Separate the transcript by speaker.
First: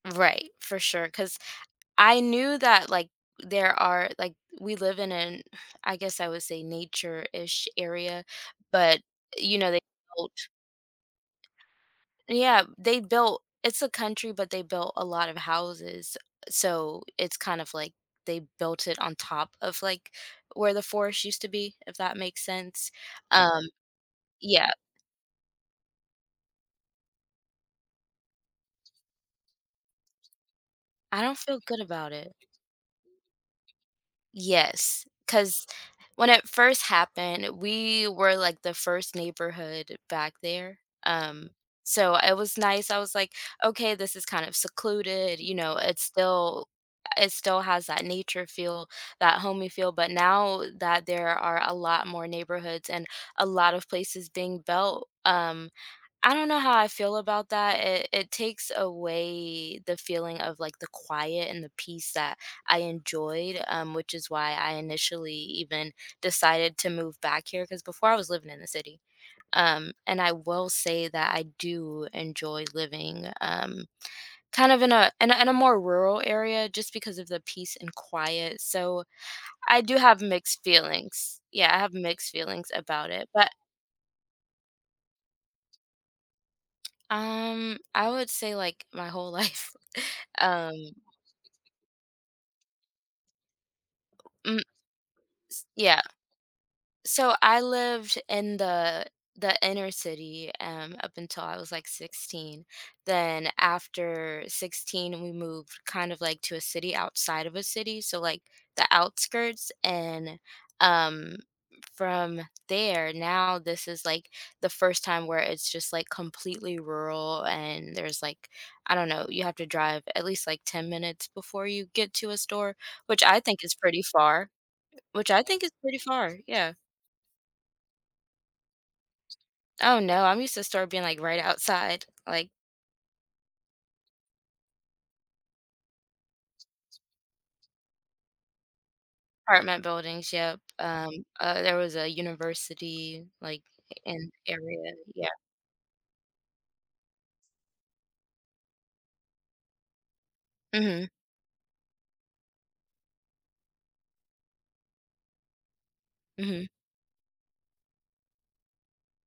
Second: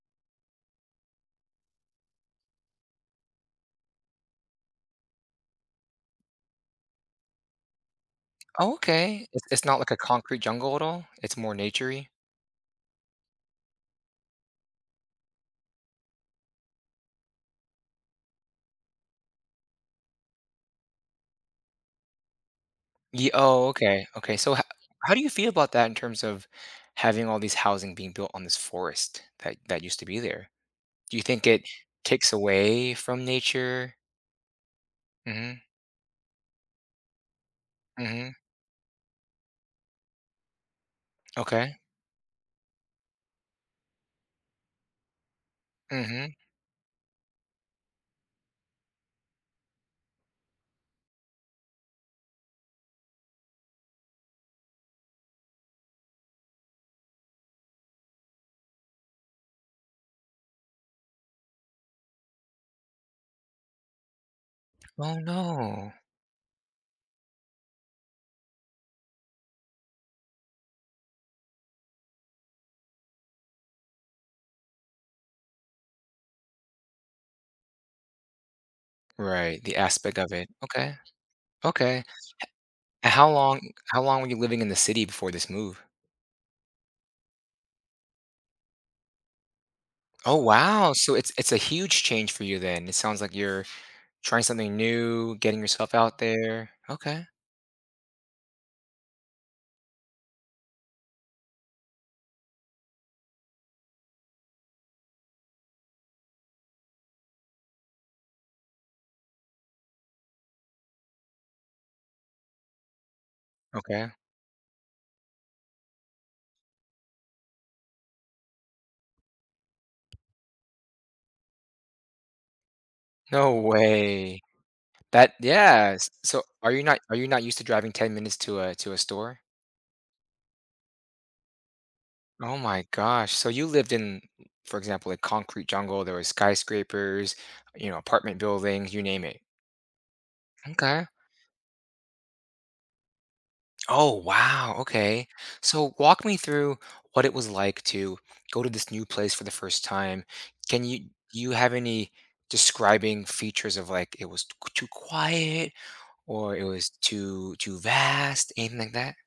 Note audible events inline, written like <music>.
Speaker 1: Right. For sure, 'cause I knew that, like, there are, like, we live in an <sighs> I guess I would say nature-ish area, but,
Speaker 2: Okay. It's
Speaker 1: you
Speaker 2: it's
Speaker 1: know, they
Speaker 2: not, like, a concrete
Speaker 1: mulch?
Speaker 2: jungle at all. It's more naturey?
Speaker 1: Yeah. They built it's a country, but they built a lot of houses. So it's kind of, like, they built it on top of, like, where the forest used to be, if that makes sense.
Speaker 2: Y
Speaker 1: Um
Speaker 2: oh, okay, okay. So ho
Speaker 1: Yeah.
Speaker 2: how do you feel about that in terms of having all these housing being built on this forest that that used to be there? Do
Speaker 1: I
Speaker 2: you
Speaker 1: don't
Speaker 2: think
Speaker 1: feel
Speaker 2: it
Speaker 1: good about
Speaker 2: takes
Speaker 1: it.
Speaker 2: away from nature?
Speaker 1: Yes,
Speaker 2: Mhm.
Speaker 1: 'cause when it first happened, we
Speaker 2: Mhm.
Speaker 1: were, like, the first neighborhood back there, um,
Speaker 2: Okay.
Speaker 1: so, it was nice. I was like, okay, this is kind of secluded, you know, it
Speaker 2: Mhm.
Speaker 1: still it still has that nature feel, that homey feel. But now that there are a lot more neighborhoods and a lot of places being built, um, I don't know how I feel about that, it it takes away the feeling of like the quiet and the peace that I enjoyed, um, which is why I
Speaker 2: Oh,
Speaker 1: initially
Speaker 2: no.
Speaker 1: even decided to move back here 'cause before I was living in the city, um, and I will say that I do enjoy living, um, kind of in a in a in a more rural area just because of the peace and quiet, so
Speaker 2: Right, the
Speaker 1: I do
Speaker 2: aspect
Speaker 1: have
Speaker 2: of it.
Speaker 1: mixed
Speaker 2: Okay.
Speaker 1: feelings. Yeah, I have
Speaker 2: Okay.
Speaker 1: mixed feelings about
Speaker 2: H
Speaker 1: it,
Speaker 2: How
Speaker 1: but
Speaker 2: long how long were you living in the city before this move?
Speaker 1: Um, I would say, like, my whole life,
Speaker 2: Oh,
Speaker 1: um
Speaker 2: wow. So it's it's a huge change for you then. It sounds like you're trying
Speaker 1: Mm
Speaker 2: something new, getting
Speaker 1: S
Speaker 2: yourself
Speaker 1: Yeah.
Speaker 2: out there. Okay.
Speaker 1: So, I lived in the the inner city, um, up until I was, like, 16. Then after 16, we moved kind of, like, to a city outside of a city, so, like, the outskirts, and, um, from there, now this is,
Speaker 2: Okay.
Speaker 1: like, the first time where it's just, like, completely rural, and there's, like, I don't know, you have to drive at least, like, 10 minutes before you get to a store, which I
Speaker 2: No
Speaker 1: think is pretty
Speaker 2: way.
Speaker 1: far, which
Speaker 2: That
Speaker 1: I think is pretty
Speaker 2: Yes!
Speaker 1: far.
Speaker 2: So, are
Speaker 1: Yeah.
Speaker 2: you not are you not used to driving 10 minutes to a to a store?
Speaker 1: Oh, no. I'm used to store being, like, right outside, like
Speaker 2: Oh my gosh. So you lived in m for example, a concrete jungle. There were skyscrapers, you know, apartment buildings, you name it.
Speaker 1: Apartment buildings, yep,
Speaker 2: M'kay.
Speaker 1: um, uh, there was a university, like, i
Speaker 2: Oh,
Speaker 1: in
Speaker 2: wow,
Speaker 1: area.
Speaker 2: okay.
Speaker 1: Yeah.
Speaker 2: So walk me through what it was like to go to this new place for the first time. Can you
Speaker 1: Mhm.
Speaker 2: you have any describing features of, like, it was t q too quiet or it
Speaker 1: Mhm.
Speaker 2: was too too vast, anything that?